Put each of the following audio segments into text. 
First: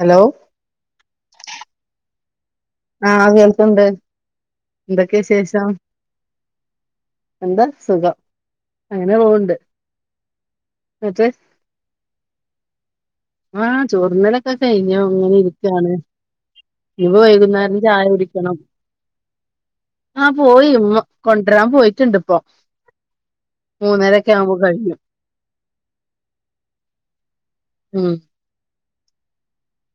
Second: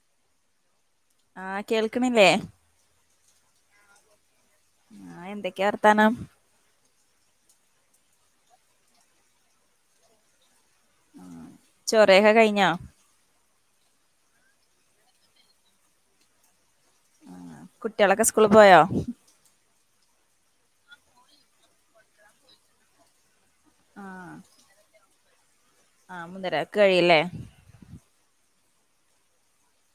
Hello ആഹ് കേൾക്കണില്ലേ ആഹ് കേൾക്കണ്ട് എന്തൊക്കെയാ ആഹ് വിശേഷം വർത്താനം എന്താ സുഖം അങ്ങനെ പോവുണ്ട് ചൊറേക്കെ കഴിഞ്ഞാ ആഹ് ചോറിന്നിടക്കെ കഴിഞ്ഞു അങ്ങനെ ഇരിക്കുവാണ് ഇപ്പോ വൈകുന്നേരം ചായ കുട്ടികളൊക്കെ സ്കൂളിൽ കുടിക്കണം പോയോ ആഹ് പോയി കൊണ്ട്വരാൻ പോയിട്ടുണ്ട് ഇപ്പോ മൂന്നെരേക്കെ ആവുമ്പോ കഴിഞ്ഞു ആഹ് മുന്നര കഴിയില്ലേ ഉം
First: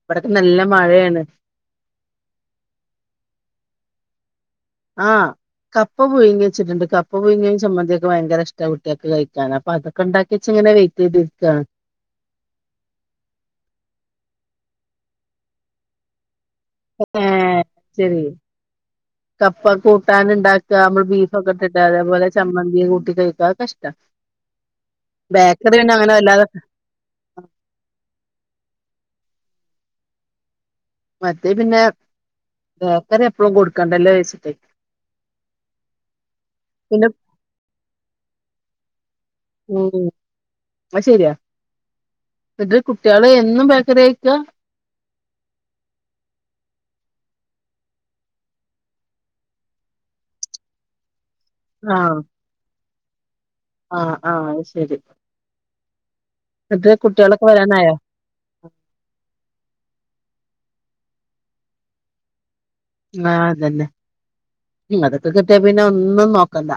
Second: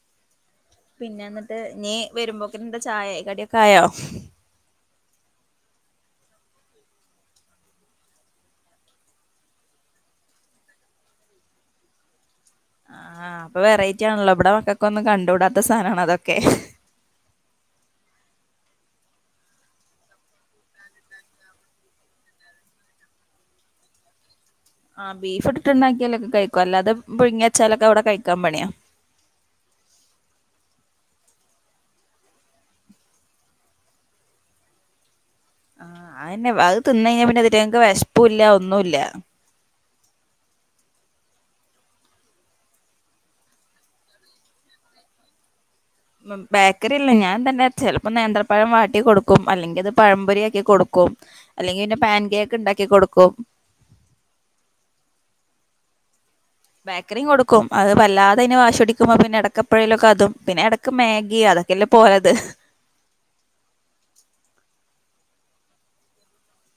ഇവിടൊക്കെ നല്ല പിന്നെ മഴയാണ് എന്നിട്ട് നീ വരുമ്പോക്കെ എന്താ ചായേ കടിയൊക്ക ആയോ ആഹ് കപ്പ പുഴങ്ങി വച്ചിട്ടുണ്ട് കപ്പ പുഴുങ്ങിയും ചമ്മന്തിയൊക്ക ഭയങ്ക ഇഷ്ട കുട്ടിയേക്ക് കഴിക്കാൻ അപ്പ അതൊക്ക ഉണ്ടാക്കിവെച്ചേ അങ്ങനെ വെയിറ്റെയ്ത് ഇരിക്കാണ് ആ അപ്പൊ വെറൈറ്റി ആണല്ലോ ഇവിടെ മക്കക്കൊന്നും കണ്ടൂടാത്ത സാധനമാണ് അതൊക്കെ ശെരി കപ്പ കൂട്ടാനിണ്ടാക്കാ നമ്മള് ബീഫൊക്കെ ഇട്ടിട്ട് അതേപോലെ ചമ്മന്തിയും കൂട്ടി കഴിക്കാൻ ഒക്കെ ഇഷ്ടാ ആഹ് ബീഫ് ഇട്ടിട്ട് ബേക്കറി പിന്നെ അങ്ങനെ ഇണ്ടാക്കിയാലൊക്കെ വല്ലാതെ കഴിക്കുംഅല്ലാതെ പുഴുങ്ങി വെച്ചാലൊക്കെ അവിടെ കഴിക്കാൻ മണിയാ മറ്റേ പിന്നെ ബേക്കറി എപ്പളും കൊടുക്കണ്ടല്ലോ വെച്ചിട്ടേ ആ അയെന്നെ അത് തിന്നെഴിഞ്ഞാ പിന്നെ തെങ്ങക്ക് വെശ്പ്പുല്ലാ ഒന്നുല്ല ഉം അത്ശരിയാ എന്റെ കുട്ടികള് എന്നും ബേക്കറി ഐറ്റാ ബേക്കറില്ലേ ഞാൻ തന്നെ ചിലപ്പോ നേന്ത്രപ്പഴം വാട്ടി കൊടുക്കും അല്ലെങ്കിലത് പഴംപൊരിയാക്കി കൊടുക്കും കൊം അല്ലെങ്കി പിന്നെ ആഹ് പറൻ കേക്കിണ്ടാക്കി കൊടുക്കും ആഹ് ആഹ് അത്ശരി ബേക്കറീം കൊടുക്കും അത് വല്ലാതെ അയിന് വാശി പിടിക്കുമ്പോ പിന്നെഎടക്കപ്പഴേലുമൊക്ക അതും പിന്നെയെടക്ക് മ്യാഗി അതൊക്കെ അല്ലേ പോയത് ആ അതന്നെ അതൊക്കെ കിട്ടിയ പിന്നെ ഒന്നും നോക്കണ്ട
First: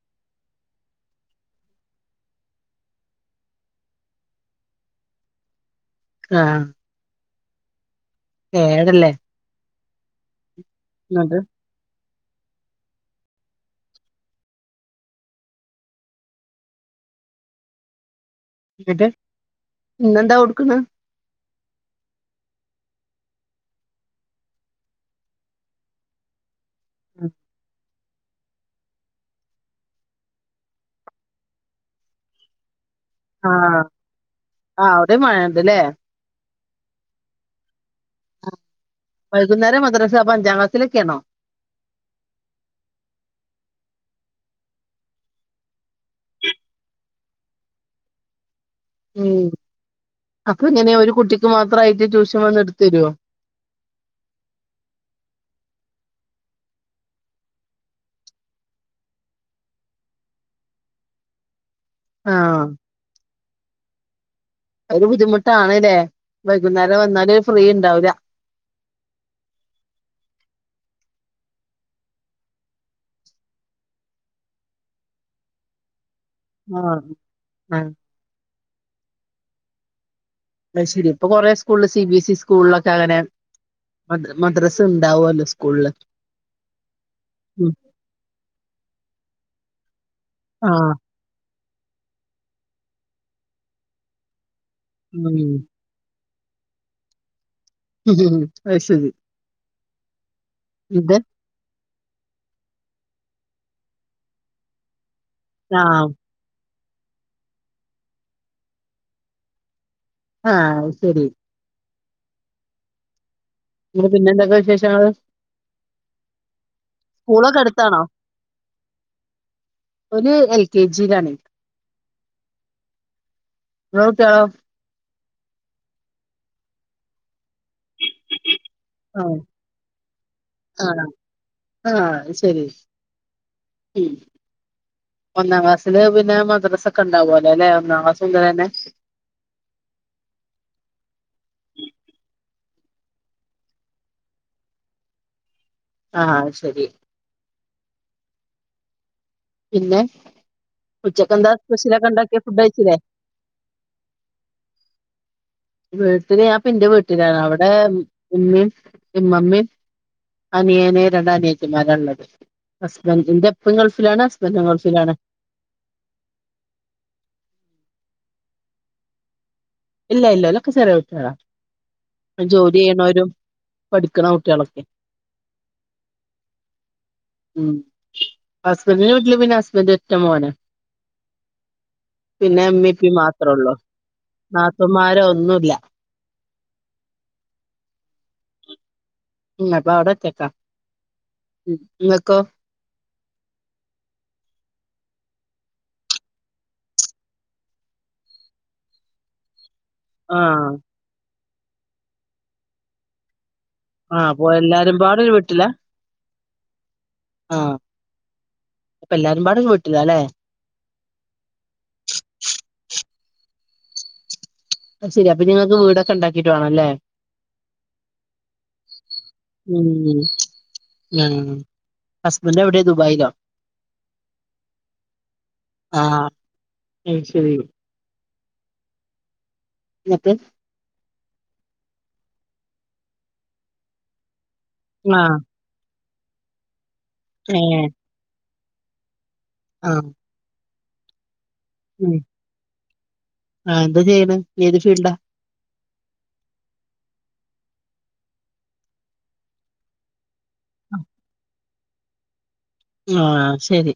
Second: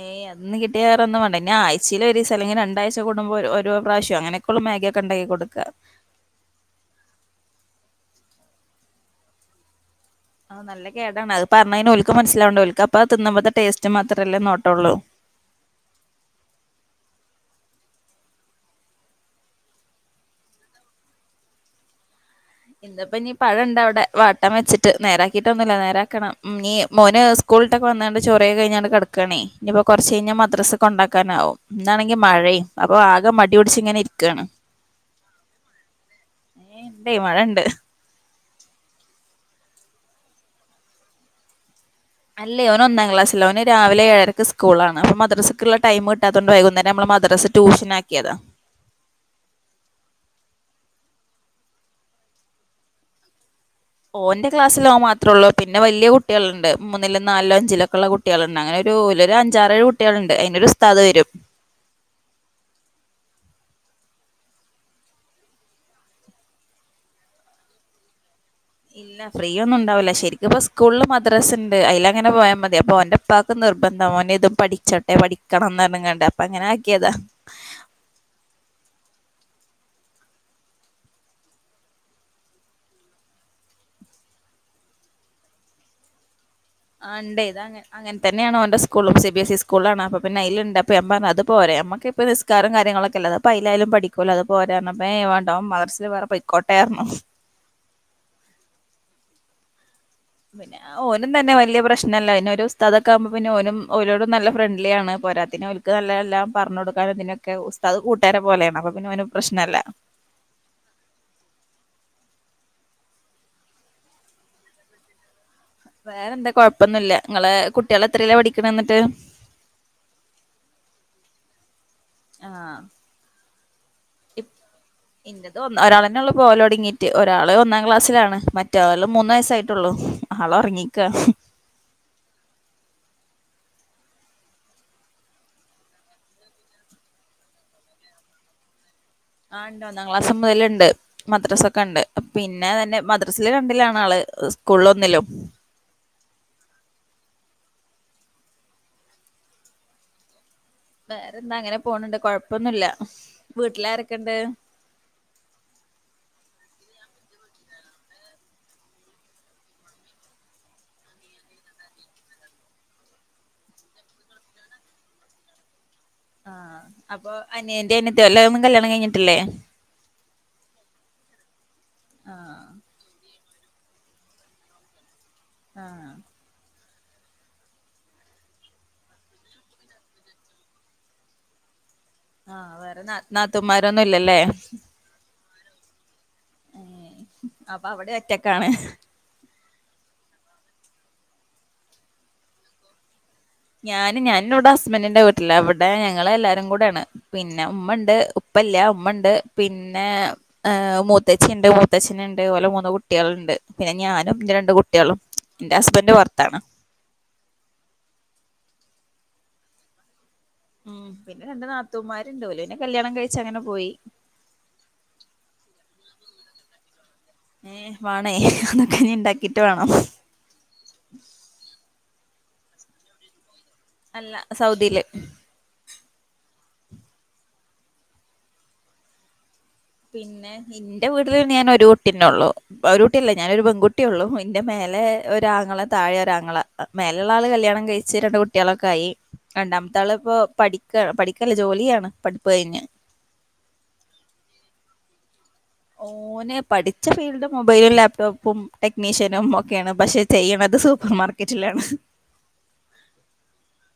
ഏ അന്ന് കിട്ടിയാ വേറൊന്നും വേണ്ട ന്നാ ആഴ്ച്ചേല് ഒരൂസം അല്ലെങ്കിൽ രണ്ടാഴ്ച കൂടുമ്പോ ഒരു ഒരു പ്രാവശ്യം അങ്ങനെക്കൊ ള്ളു മ്യാഗിയൊക്കെ ഇണ്ടാക്കി കൊടുക്കാ ആഹ് ഏടല്ലേ ആ നല്ല കേടാണ് അത് പറഞ്ഞെഴിഞ്ഞാ ഒല് ക്ക് മനസ്സിലാവണ്ട ഓൽക്ക് അപ്പൊ തിന്നമ്പത്തെ ടേസ്റ്റ് മാത്രല്ലേ നോട്ടൊള്ളൂ എന്നിട്ട് ഇന്നെന്താ കൊടുക്കുന്നേ ഇന്തപ്പ ഇനീ പഴോണ്ട് അവിടെ വാട്ടം വെച്ചിട്ട് നേരാക്കിട്ട് ഒന്നുമില്ല നേരാക്കണം ഇനീം മോന് സ്കൂൾട്ടക്ക വന്നാല് ചൊർ കഴിഞ്ഞാണ് കെടക്കണേ ഇനിയിപ്പൊ കൊറച്ച് കഴിഞ്ഞാൽ മദ്രസ് കൊണ്ടാക്കാനാവും ഇന്നാണെങ്കി മഴയും അപ്പൊ ആകെ മടിപിടിച്ച് ആഹ് ഇങ്ങനെ ഇരിക്കാണ് ആഹ് അവിടെയും മഴയുണ്ടല്ലേ ഏയ് ഇണ്ടേ മഴ ഇണ്ട് വൈകുന്നേരം മദ്രസ്സാ അപ്പൊ അഞ്ചാം ക്ലാസിലൊക്കെ ആണോ അല്ലേ ഓന് ഒന്നാം ക്ലാസ്സില് ഓന് രാവിലെ ഏഴരക്ക് സ്കൂളാണ്ണ് അപ്പം മദ്രസക്കുള്ള ടൈം കിട്ടാത്തൊണ്ട് വൈകുന്നേരം നമ്മൾ മദ്രസ ട്യൂഷനാക്കിയതാ ഉം അപ്പൊ ഇങ്ങനെ ഒരു കുട്ടിക്ക് മാത്രയിട്ട് ട്യൂഷൻ വന്ന് എടുത്ത് ത രോ ഓന്റെ ക്ലാസ്സ് ഓൻ മാത്രേ ഉള്ളു പിന്നെ വലിയ കുട്ടികളിണ്ട് മൂന്നിലും നാലിലോ അഞ്ചിലൊക്കെ ഉള്ള കുട്ടികള്ന്നങ്ങനെ രൂലരു അഞ്ചാറേഴ് കുട്ടികളുണ്ട് അയിനൊരു ഉസ്താത് വരും ആഹ് ഒരു ബുദ്ധിമുട്ടാണല്ലേ വൈകുന്നേരം വന്നാല് ഫ്രീ ഉണ്ടാവില്ല ഇല്ല ഫ്രീയൊന്നും ഒണ്ടാവില്ല ശരിക്കു ഇപ്പൊ സ്കൂളില് മദ്രസ്സ ഉണ്ട് അയിലങ്ങന പോയാ മതി അപ്പൊ അവന്റെ ഉപ്പാക്ക്ന്ന് നിർബന്ധം മോനെ ഇതും പഠിച്ചോട്ടെ പഠിക്കണംന്ന് ന്ന്ങ്ങാണ്ട് അപ്പ അങ്ങനെ ആഹ് ആക്കിയതാ ആഹ് അത് ശെരി ഇപ്പൊ കൊറേ സ്കൂളില് സി ബി എസ് ഇ സ്കൂളിലൊക്കെ അങ്ങനെ മദ്ര മദ്രസ ഉണ്ടാവല്ലോ സ്കൂളില് ആ ഇണ്ട് ഉം ഇതങ്ങ അങ്ങന തന്നെയാണ് ഓന്റെ സ്കൂള്‌ലും സി ബി എസ്‌ സി സ്കൂളിലാണ് അപ്പപിന്നെ അയില്ണ്ട് ആഹ് അപ്പ അതും പോരെ നമ്മക്ക് ഇപ്പ നിസ്കാരം കാര്യങ്ങളൊക്കെ ല്ലേ അത് ഇപ്പ അയിലായാലും പഠിക്കുഅല്ലേ അത് പോരാണപ്പേയ് ഉം വേണ്ടോ മദർ സേൽ വേറെ പ കോട്ടയാർന്നു മ്‌ മ് മ് അത് ശെരി പിന്നെ ഓനും തന്നെ വലിയ പ്രശ്നല്ല എന്നെ ഒരു ഉസ്താദൊക്കെ ആവുമ്പ പിന്നെ ഓനും ഓരോടും നല്ല ഫ്രണ്ട്ലി ആണ് പോരാത്തിന് അവൻക്ക് ആഹ് നല്ല എല്ലാം പറഞ്ഞ് കൊട്ക്കാനും നിന്നൊക്കെ ഉസ്താദ് കൂട്ടുകാര പോലെയാണ് അപ്പൊ പിന്നെ അവന് പ്രശ്നം അല്ല ആഹ് ശെരി പിന്നെ പിന്നെന്തക്ക വിശേഷങ്ങള് വേറെ എന്താ കൊഴപ്പൊന്നുല്ല നിങ്ങളെ സ്കൂളൊക്കെ അടുത്താണോ കുട്ടികള് എത്രേലാ പഠിക്കണ എന്നിട്ട് ഒരു എൽ കെ ജി ആഹ് ഇങ്ങളെ കുട്ടികളോ ഇപ് ഇന്നത് ഒന്ന് ഒരാളന്നെ ഒള്ളൂ പോലൊട്ങ്ങീറ്റ് ഓ ഒരാളള് ഒന്നാം ക്ലാസ്സിലാണ് മറ്റവള് മൂന്ന് ആഹ് വയസ്സായിട്ടുള്ളു ആള് ഒറങ്ങീക്ക ആ അത് ശെരി ഉം ഒന്നാം ക്ലാസ്സില് പിന്നെ മദ്‌രസ ഒക്കെ ഒണ്ടാ വോലേലെ അം ആ ഒന്നാം ക്ലാസ് മുതലന്നെ ആ ഉണ്ട് ഒന്നാം ക്ലാസ് മുതലുണ്ട് മദ്രസ്സ ഒക്കെ ഒണ്ട് പിന്നെ തന്നെ മദ്രാസേല് രണ്ടിലാണ് ആള് സ്കൂളൊന്നിലും ആ ശരി പിന്നെ ഉച്ചക്കെന്താ വേറെന്താ അങ്ങനെ സ്പെഷ്യലൊക്കെ പോണൊണ്ട് ഉണ്ടാക്കിയെ ഫുഡ് കൊഴപ്പൊന്നു ഇല്ല കഴിച്ചില്ലേ വീട്ടിലാരൊക്ക ഇണ്ട് വീട്ടില് ഞാഇപ്പ ന്റെ വീട്ടിലാണ് അവിടെ ഉമ്മീ ഇമ്മമ്മീ അനിയന് രണ്ട് അനിയത്തിമാരാള്ളത് ഹസ്ബൻ്റിൻ്റെ അപ്പൻ ഗൾഫിലാണ് ഹസ്ബൻ്റും ഗൾഫിലാണ് ആഹ് അപ്പൊ അനിയൻ്റേ അനത്തി ഒല്ലേ ഒന്നും കല്യാണം കഴിഞ്ഞിട്ടില്ലേ ഇല്ല ഇല്ല ഓലക്ക ചെറിയ കുട്ട്യോളാ. ആഹ് ജോലി യ്യണോരും പഠിക്കണ കുട്ടികളൊക്കെ ആഹ് ഉം ഹസ്ബൻ്റിന് വീട്ടില് പിന്നെ ഹസ്ബൻൻ്റ് ഒറ്റ മോനാ പിന്നെ ആഹ് അമ്മി വേറെ പ്പി നാ മാത്രേ ഒള്ളൂ നാത്തൂന്മാരൊന്നും ഇല്ലല്ലേ നാത്തൂൻമാര് ഒന്നു ഇല്ല ഏ അപ്പൊ അവിടെ ഒറ്റക്കാണ് ഉം അപ്പ അവിട ഒറ്റക്കാ. ഉം നിങ്ങക്കോ ഞാന് ഞാനിവ്ട ഹസ്ബൻ്റിന്റെ വീട്ടിലാ. ഇവ്ടെ ഞങ്ങള് എല്ലാരും കൂടെയാണ് പിന്നെ ഉമ്മ ഒണ്ട് ഉപ്പ് ഉപ്പ ഇല്ലാ ഉമ്മ ഒണ്ട് പിന്നെ ആഹ് മൂത്തച്ചി ഒണ്ട് മൂത്തശ്ശനുണ്ട് അത്പോല മൂന്ന് കുട്ടികൾ ഇണ്ട് പിന്നെ ആഹ് ഞാനും അപ്പൊ ന്റെ രണ്ട് എല്ലാരും കുട്ട്യാളും പാടെ ൻ്റെ ഹസ്ബൻൻ്റ് പൊറത്താണ് ആ അപ്പ എല്ലാരും പാടും വീട്ടിലാല്ലെ ഉം പിന്നെ രണ്ട് നാത്തൂമാരുണ്ടോല്. പിന്നെ കല്യാണം കഴിച്ചങ്ങന പോയി അത് ശെരി അപ്പൊനി നിങ്ങക്ക് വീടൊക്കെ ഒണ്ടാക്കീട്ട് വേണൊല്ലെ ഏ വാണേ അതൊക്കെ ഇനി ഇണ്ടാക്കിട്ട് വേണം ഹസ്ബെൻ്റ് എവിടെ ദുബായിലോ അല്ല സൗദീല് ആഹ് അത് ശെരി എന്നിട്ട് പിന്നെ ഇന്റെ വീട്ടില് ഞാൻ ഒരു കുട്ടിന്നെ ഒള്ളു ഒരു കുട്ടിയല്ലേ ഞാനൊരു പെൺകുട്ടിയേ ഒള്ളു എൻറെ മേലെ ആഹ് ഒരാങ്ങള തായെ ഒരാങ്ങള മേലെയുള്ള ആളെ കല്യാണം ഏഹ് കഴിച്ച് രണ്ട് കുട്ടി കുട്ടികളൊക്കെ ആയി രണ്ടാമത്തെ ആഹ് ആള ഇപ്പൊ പഠിക്ക പഠിക്കല്ലേ ജോലിയാണ് പഠിപ്പു കഴിഞ്ഞ് ആ എന്താ ചെയ്യണ് ഏത് ഫീൽഡാ ഓനെ പഠിച്ച ഫീൽഡ് മൊബൈലും ലാപ്ടോപ്പും ടെക്നീഷ്യനും ഒക്കെയാണ് പക്ഷെ ചെയ്യണത് സൂപ്പർ മാർക്കറ്റിലാണ് ആ ശരി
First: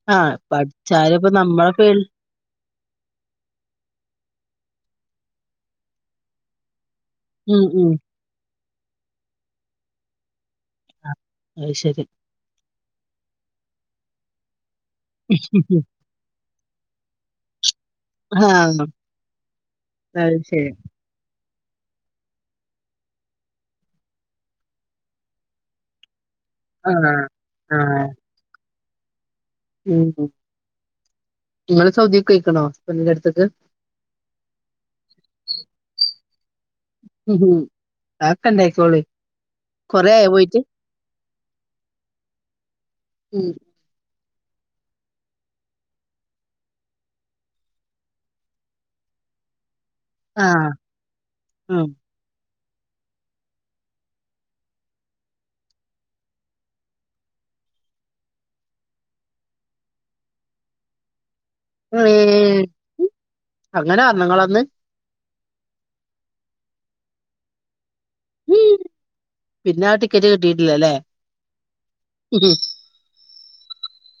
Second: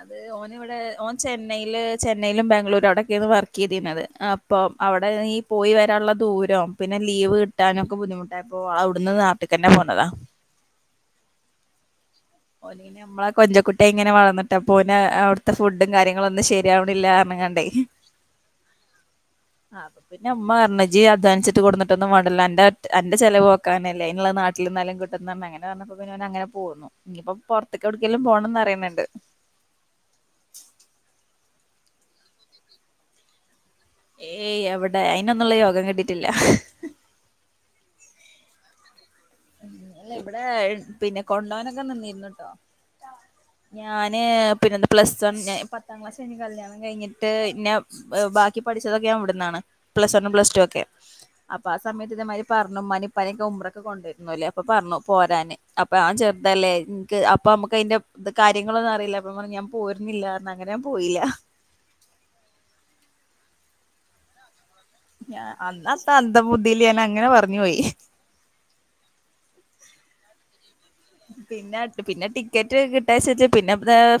അത് ആഹ് ഓൻ ഇവിടെ ഓൻ പഠിച്ചാലും ഇപ്പ നമ്മളെ ചെന്നൈയില് ഫീൽ ചെന്നൈയിലും ബാംഗ്ലൂർ അ അവിടെയൊക്കെയാണ് വർക്ക് ചെയ്തിരുന്നത് അപ്പോം അവിടെ ഈ പോയി വരാനുള്ള ദൂരം പിന്നെ ലീവ് ഉം ഉം കിട്ടാനൊക്കെ ബുദ്ധിമുട്ടായിപ്പോ അവിടുന്ന് നാട്ടിൽ തന്നെ പോന്നതാ അയ് ശരി ഓ നമ്മളെ കൊചകുട്ടെ ഇങ്ങനെ വളർന്നട്ട് അപ്പോനെ അവിടുത്തെ ഫുഡും കാര്യങ്ങളും ഒന്ന് ശരി ആവുന്നില്ല പറഞ്ഞാണ്ടേ ആഹ് അപ്പോ അത് ഉമ്മ ശരി പറഞ്ഞു ഇജി അധ്വാനിച്ചി കൊടുന്നട്ടൊന്നും വേണ്ടല്ലോ അന്റെ അന്റെ ചിലവ നോക്കാനല്ല അയിനുള്ള നാട്ടിൽ നിന്നാലും കിട്ടുന്ന അങ്ങനെ പറഞു പോന്നു ആഹ് ഇനിയിപ്പോ പുറത്തൊക്കെ ആഹ് എവിടക്കലും പോണംന്ന് അറിയുന്നുണ്ട് ഉം ഉം നിങ്ങല സൗദി ക്ക് പോയിക്കണോ ഹസ്ബൻഡിന്റെ അടുത്തേക്ക് ഏയ് അവിടെ അയിനൊന്നുള്ള യോഗം കെട്ടിട്ടില്ല ഉം ഉം അതൊക്കെ ഉണ്ടായിക്കൊള്ളും ല്ല ഇവിടെ പിന്നെ കൊണ്ടോനൊക്കെ നിന്നിരുന്നട്ടോ ഉം ഞാന് പിന്നെത് പ്ലസ് വൺ പത്താം ക്ലാസ് കഴ കല്യാണം കഴിഞ്ഞിട്ട് ഇന്നെ ബാക്കി പഠിച്ചതൊക്ക ഞൻവിടന്നാണ് പ്ലസ് വണ്ൺ പ്ലസ് ടു ആഹ് ഒക്കെ അപ്പൊ ആ ഉം സമയത്ത് ഇതേമാതിരി പറഞ്ഞു ഉമ്മാനി ഇപ്പനൊക്കെ ഉമ്മറൊക്കെ കൊണ്ട് ല്ലേ അപ്പൊ പറഞ്ഞു പോരാന് അപ്പൊ ആൻ ചെറുതല്ലേ നിനിക്ക് അപ്പൊ നമുക്ക് അതിന്റെ ഇത് കാര്യങ്ങളൊന്നും അറിയില്ല അപ്പൊ പിന്നെ ഞാൻ പറഞ്ഞു പോര്ന്നില്ല അങ്ങനെ ഞാൻ പോയില്ല [unintelligible] അങ്ങനെ പറഞ്ഞോ ങൾ അന്ന് ഞ അന്നാത്തെ അധ ബുദ്ധിയില് ഞാൻ അങ്ങനെ പറഞ് പോയി ഉം പിന്നെ ആ ടിക്കറ്റ് കിട്ടിയിട്ടില്ലല്ലേ പിന്നെ പിന്നെ ടിക്കറ്റ് കിട്ടാ ശച്ച പിന്നെ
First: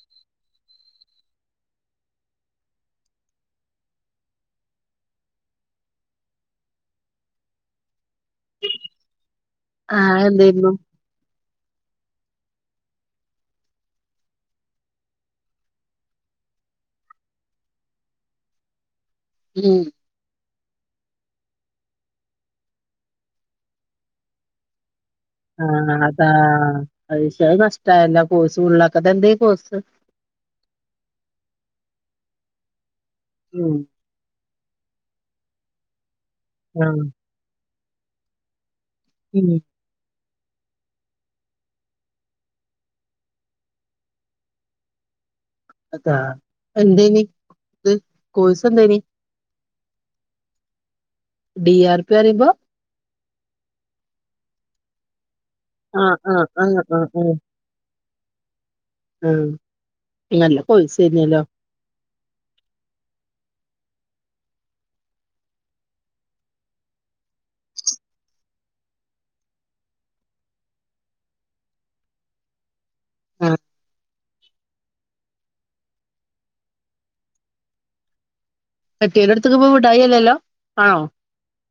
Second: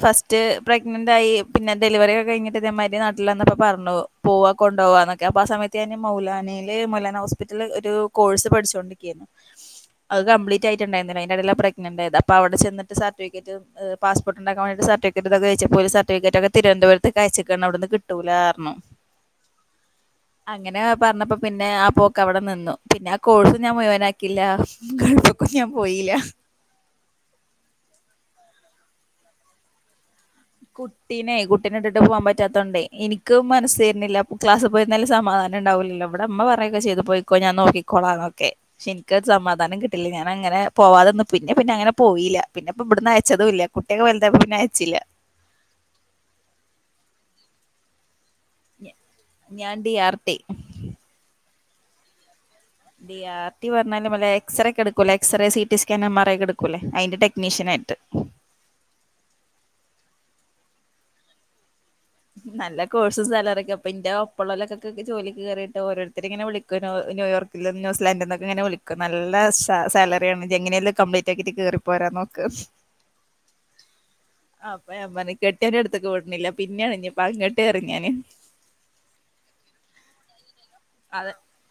ഫസ്റ്റ് പ്രഗ്നന്റ് ആയി പിന്നെ ഡെലിവറി ഒക്കെ കഴിഞ്ഞിട്ട് അതേമാതിരി നാട്ടിൽന്നപ്പോ പറഞ്ഞു പോ പോവാ കൊണ്ട പോവാന്നൊക്കെ അപ്പൊ ആ സമയത്ത് ഞാാന് മൗലാനയില് മലാന ഹോസ്പിറ്റലില് ഒരു കോഴ്സ് പഠിച്ചുകൊണ്ടിരികെനി ആഹ് അത് കംപ്ലീറ്റ് അതെന്തായിരുന്നു ആയിട്ടുണ്ടായിരുന്നു അന്റെഇടയില പ്രഗ് ന്റ് ആയത് അപ്പ അവിടെ ചിട്ട സർട്ടിഫറ്റ് പാസ് പോർട്ട് ഉണ്ടാക്കാൻവേണ്ട് സർട്ടഫിക്കറ്റ്ക്കെച്ച സർട്ടഫിക്കറ്റ്ക്കെ തിവന്തപു കഴിച്ച് ക്നു അവിടന്ന് കിട്ടൂല ഉം അങ്ങനെ പറഞ്ഞപ്പോ പിന്നെ ആ പോക്കെ അവിടെ നിന്നു പിന്നെ ആ കോഴ്സ് ഞാൻ മുഴുവനാകില്ല ആ അതാ അയിഷ് അത് നഷ്ടായല്ലോ കോഴ്സ് ഫുള്ളാകാതെ എന്ത ഈ കോഴ്സ് കുട്ടിനെ കുട്ടിനെ ഇട്ടിട്ട് പോകാൻ പറ്റാത്തോണ്ടേ എനിക്ക് ഉം മനസ്സ് വരുന്നില്ല ക്ലാസ് പോയിരുന്നാലും സമാധാനം ഉണ്ടാവില്ലോ ഇവിടെമ്മ പറയൊക്കെ ചെയ്ത് ആഹ് പോയിക്കോ ഞാൻ നോക്കിക്കോളാം ഒക്കെ ശെരിക്കരു ഉം സമാധാനം കിട്ടില്ല ഞാൻ പിന്നെ അങ്ങനെ പോവാതെ നിന്നു പിന്നെ പിന്നെ അങ്ങനെ പോയീല പിന്നെ പ്പോ ഇവിടുന്ന് അയച്ചതും ഇല്ല കുട്ടിയൊക്കെ വലുതായപ്പൊ പിന്നെ അയച്ചില്ല ആ [unintelligible] എന്തനി ഇത് കോഴ്സ് എന്തയ്നി ഞാൻ D R T D R P പറയുമ്പോ ഡി ആർ ടി പറഞ്ഞാല് മലേഎക്സറേ ഒക്കെ എടുക്കൂലേ എക്സ്റേ സിടി സ്കാൻ ആഹ് എം ആർ ആഹ് ആഹ് ഐക്കെടുക്കൂല്ലേ അതിന്റെ ടെക്നീഷ്യൻ ആയിട്ട് ആ നല്ല കോഴ്സേർന്നേലോ നല്ല കോഴ്സും സാലറിയൊക്കെ അപ്പ ഇന്റെ ഒപ്പള്ളലൊക്കൊക്കെ ജോലിക്ക് കേറീട്ട് ഓരോരുത്തര് ഇങ്ങനെ വിളിക്കു നോ ന്യൂയോർക്കിൽന്നും ന്യൂസിലാൻഡിനും ഇങ്ങെ വിളിക്കും നല്ല സാലറിയാണ് ഇജ്ജ് എങ്ങനെയെങ്കിലും കമ്പ്ലീറ്റ് ആക്കീട്ട് കേറി പോരാൻ നോക്ക് ആഹ് നോക്ക് അമ്മ [unintelligible] കെട്ടിയോന്റെ അടുത്തേക്ക് വിടുന്നില്ല പിന്നെ പിന്നെയാണ്പ്പ അങ്ങോട്ട് കയറും ഞാന് കെട്ടിയോന്റെടുത്ത്ക്ക്പ്പൊ [unintelligible] വിടായില്ലല്ലോ ആണോ അത്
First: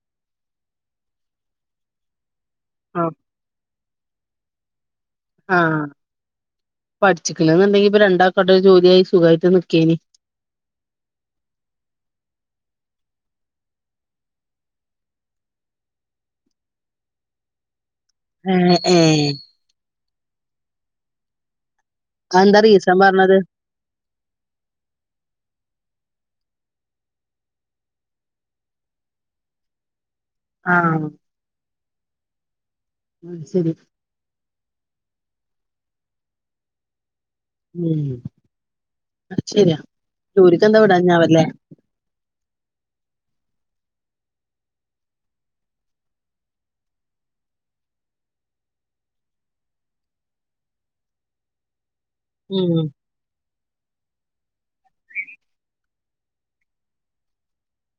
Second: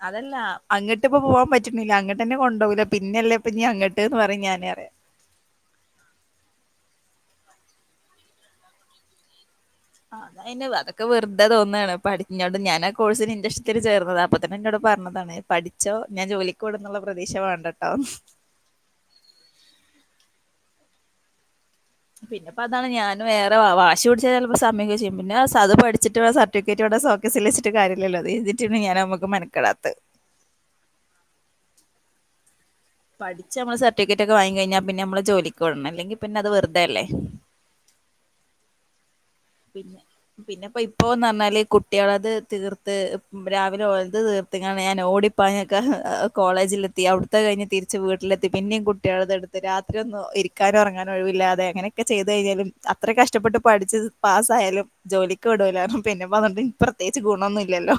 അതല്ല അങ്ങിട്ട് ഇപ്പൊ പോവാൻ പ റ്റുന്നില്ല അങ്ങട്ടന്നെ കൊണ്ടപോകില്ല ആഹ് പിന്നെല്ലേ ഇപ്പ ഇനി അങ്ങട്ന്ന് പറയും ഞാന് റിയാ ആപഠിച്ചിക്കണെന്നുണ്ടെങ്കി ഇപ്പ രണ്ടാക്കവിടെ ജോലിയായി സുഖായിട്ട നി അ അത അയിന് അതൊക്കെ വെറുതെ തോന്നാണ് പറഞ്ഞോണ്ട് ഞാനൊ കോഴ്സിന് ഇന്റശത്തിന് ചേർന്നത അപ്പ തന്നെ എന്നോട് പറഞ്ഞതാണ് പഠിച്ചോ ഞാൻ ജോലിക്കു വിടുന്നുള്ള പ്രതീക്ഷ വേണ്ടട്ടോ ഹെ ഏ അതെന്താ പിന്നിപ്പോ അതാണ് റീസൺ ഞാനും പറഞ്ഞത് വേറെ വാശി പിടിച്ചാ ചിലപ്പോ സമ്മയ്ക്കൊക്ക ചെയ്യും പിന്നെ അത് പഠിച്ച് [unintelligible] സർട്ടിഫിക്കറ്റ് ഇവിടെ സൊകേഴ്സിലുവച്ചിട്ട് കാര്യോല്ലല്ലോ അധെർതിട്ടെന്നെ ഞാനാമക്ക് മനക്കടാത്ത് ആ പഠിച്നമ്മള് സർട്ടിഫിക്കറ്റൊക്കെ വാങ്ങി കഴിഞ്ഞാ പിന്നെ നമ്മള് ജോലിക്ക് വിടണം അല്ലെങ്കി പിന്നെ അത് വെറുതെയല്ലേ ഉം ശരിയാ പിന്നെ പിന്നെപ്പോ ജോലിക്കെന്താ ഇപ്പൊന്ന് വിടാഞ്ഞാവല്ലേ പറഞ്ഞാല് കുട്ടികളത് തീർത്ത് രാവിലെ ഒലെ ത് തീർത്തിക്കാണ്ട് ഞാൻ ഓടിപ്പാഞ്ഞൊക്കെ കോളേജിലെത്തി അവിടുത്തെ കഴിഞ്ഞ് തിരി ച്ച് വീട്ടിലെത്തി പിന്നിം കുട്ടിളത് എടുത്ത് രാത്രി ഒന്നും ഇരിക്കാനും ഉറങ്ങാനും ഒഴിവില്ലാതെ അങ്ങനെക്കെ ചെ ചെയ്തു കഴിഞ്ഞാലും ഉം അത്ര കഷ്ടപ്പെട്ട് പഠിച്ചത് പാസ്സായാലും ജോലിക്ക് വിടൂല്ലാന്ന് റന്നു പിന്നെ അതുകൊണ്ട് പ്രത്യേകിച്ച് ഗുണമൊന്നുംല്ലല്ലോ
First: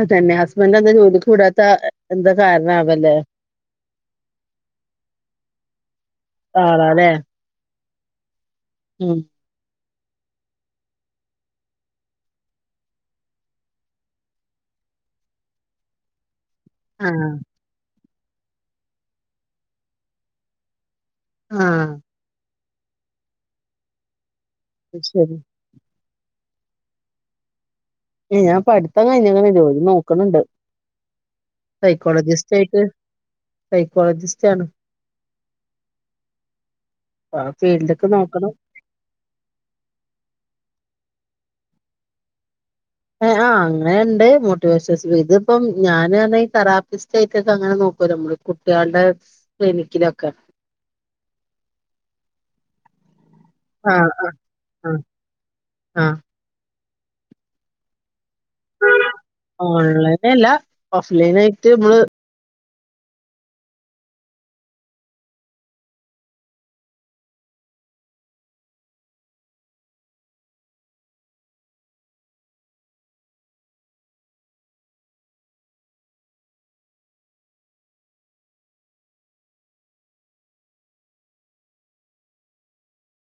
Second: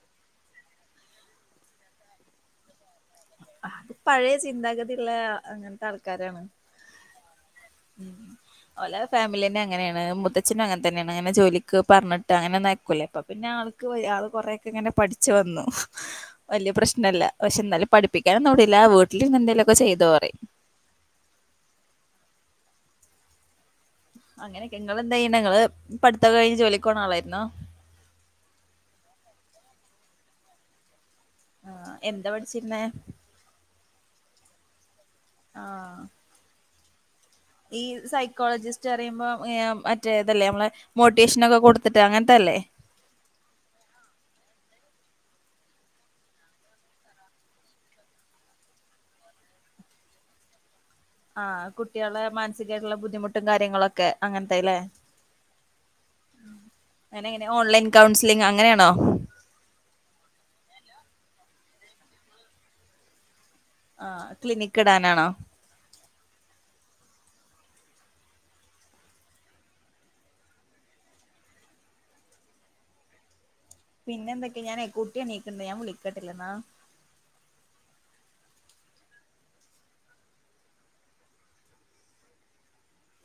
അതന്നെ ഹസ്ബൻറ് എന്താ ജോലിക്കു വിടാത്തെ എന്താ കാരണ ആവല്ലേ അത് പഴയ ചിന്താഗതിയുള്ള അങ്ങനത്തെ ആൾക്കാരാണ് ആളാല്ലേ ഓല ഉം ഫാമിലിന്നെ അങ്ങനെയാണ് മുത്തച്ഛനും അങ്ങന തന്നെയാണ് അങ്ങനെ ജോലിക്ക് പറഞ്ഞിട്ട് അങ്ങനെന്നും അയക്കുല ഇ പ്പ പിന്നെ ആൾക്ക് ആൾ കുറെക്കെ ഇങ്ങനെ പഠിച്ചു വന്നു വലിയ പ്രശ്നല്ല ആഹ് പക്ഷെ എന്നാലും പഠിപ്പിക്കാനൊന്നും വിടൂല വീട്ടിലിരുന്നു എന്തേലുമൊക്കെ ചെയ്തോപറയും ആ അങ്ങനെയൊക്കെ അത് നിങ്ങള് എന്താ ചെയ്യണേ ശരി നിങ്ങള് പഠിത്തമൊക്കെ കഴിഞ്ഞ് ജോലിക്ക് പോണ ആളായിരുന്നോ ഏ ഞാൻ പഠിത്തം കഴിന്നാകുന്നു ജോലി നോക്കണണ്ട് ആഹ് എന്താ സൈക്കോളജിസ്റ്റ് ആയിട്ട് പഠിച്ചിരുന്നേ സൈക്കോളജിസ്റ്റ് ആണ് ആ ആ ഈ ഫീൽഡ്ക്ക് നോക്കണം സൈക്കോളജിസ്റ്റ് പറിയുമ്പോ ഹെ മറ്റേ ഇതല്ലേ നമ്മളെ മോട്ടിവേഷനൊക്കെ കൊടുത്തിട്ട് അങ്ങനത്തല്ലേ അ അങ്ങനെയുണ്ട് മോട്ടിവേഷ സ് ൽ ഇതിപ്പം ഞാൻ പറഞ്ഞ ഇ തെറാപ്പിസ്റ്റ് ആയിട്ടക്കെ അങ്ങനെ നോക്കുല്ലോ നമ്മള് കുട്ടികളുടെ ക്ലിനിക്കിലൊക്കെ ആ കുട്ടികളെ മാനസികായിട്ടുള്ള ബുദ്ധിമുട്ട് ട്ടും കാര്യങ്ങളൊക്കെ ആഹ് ആഹ് അങ്ങനത്തെല്ലേ ആഹ് ആഹ് അങ്ങനെ ഇങ്ങനെ ഓൺലൈൻ കൌൺസി ഓൺലൈന അല്ല ഓഫ് ലൈൻ ആയിട്ട് നമ്മള് ആ ക്ലിനിക്ക് ഇടാനാണോ പിന്നെ എന്തൊക്കെയ ഞാനേ കുട്ടി എണീക്കണ്ട് ഞാൻ വിളിക്കട്ടില്ലെന്നാ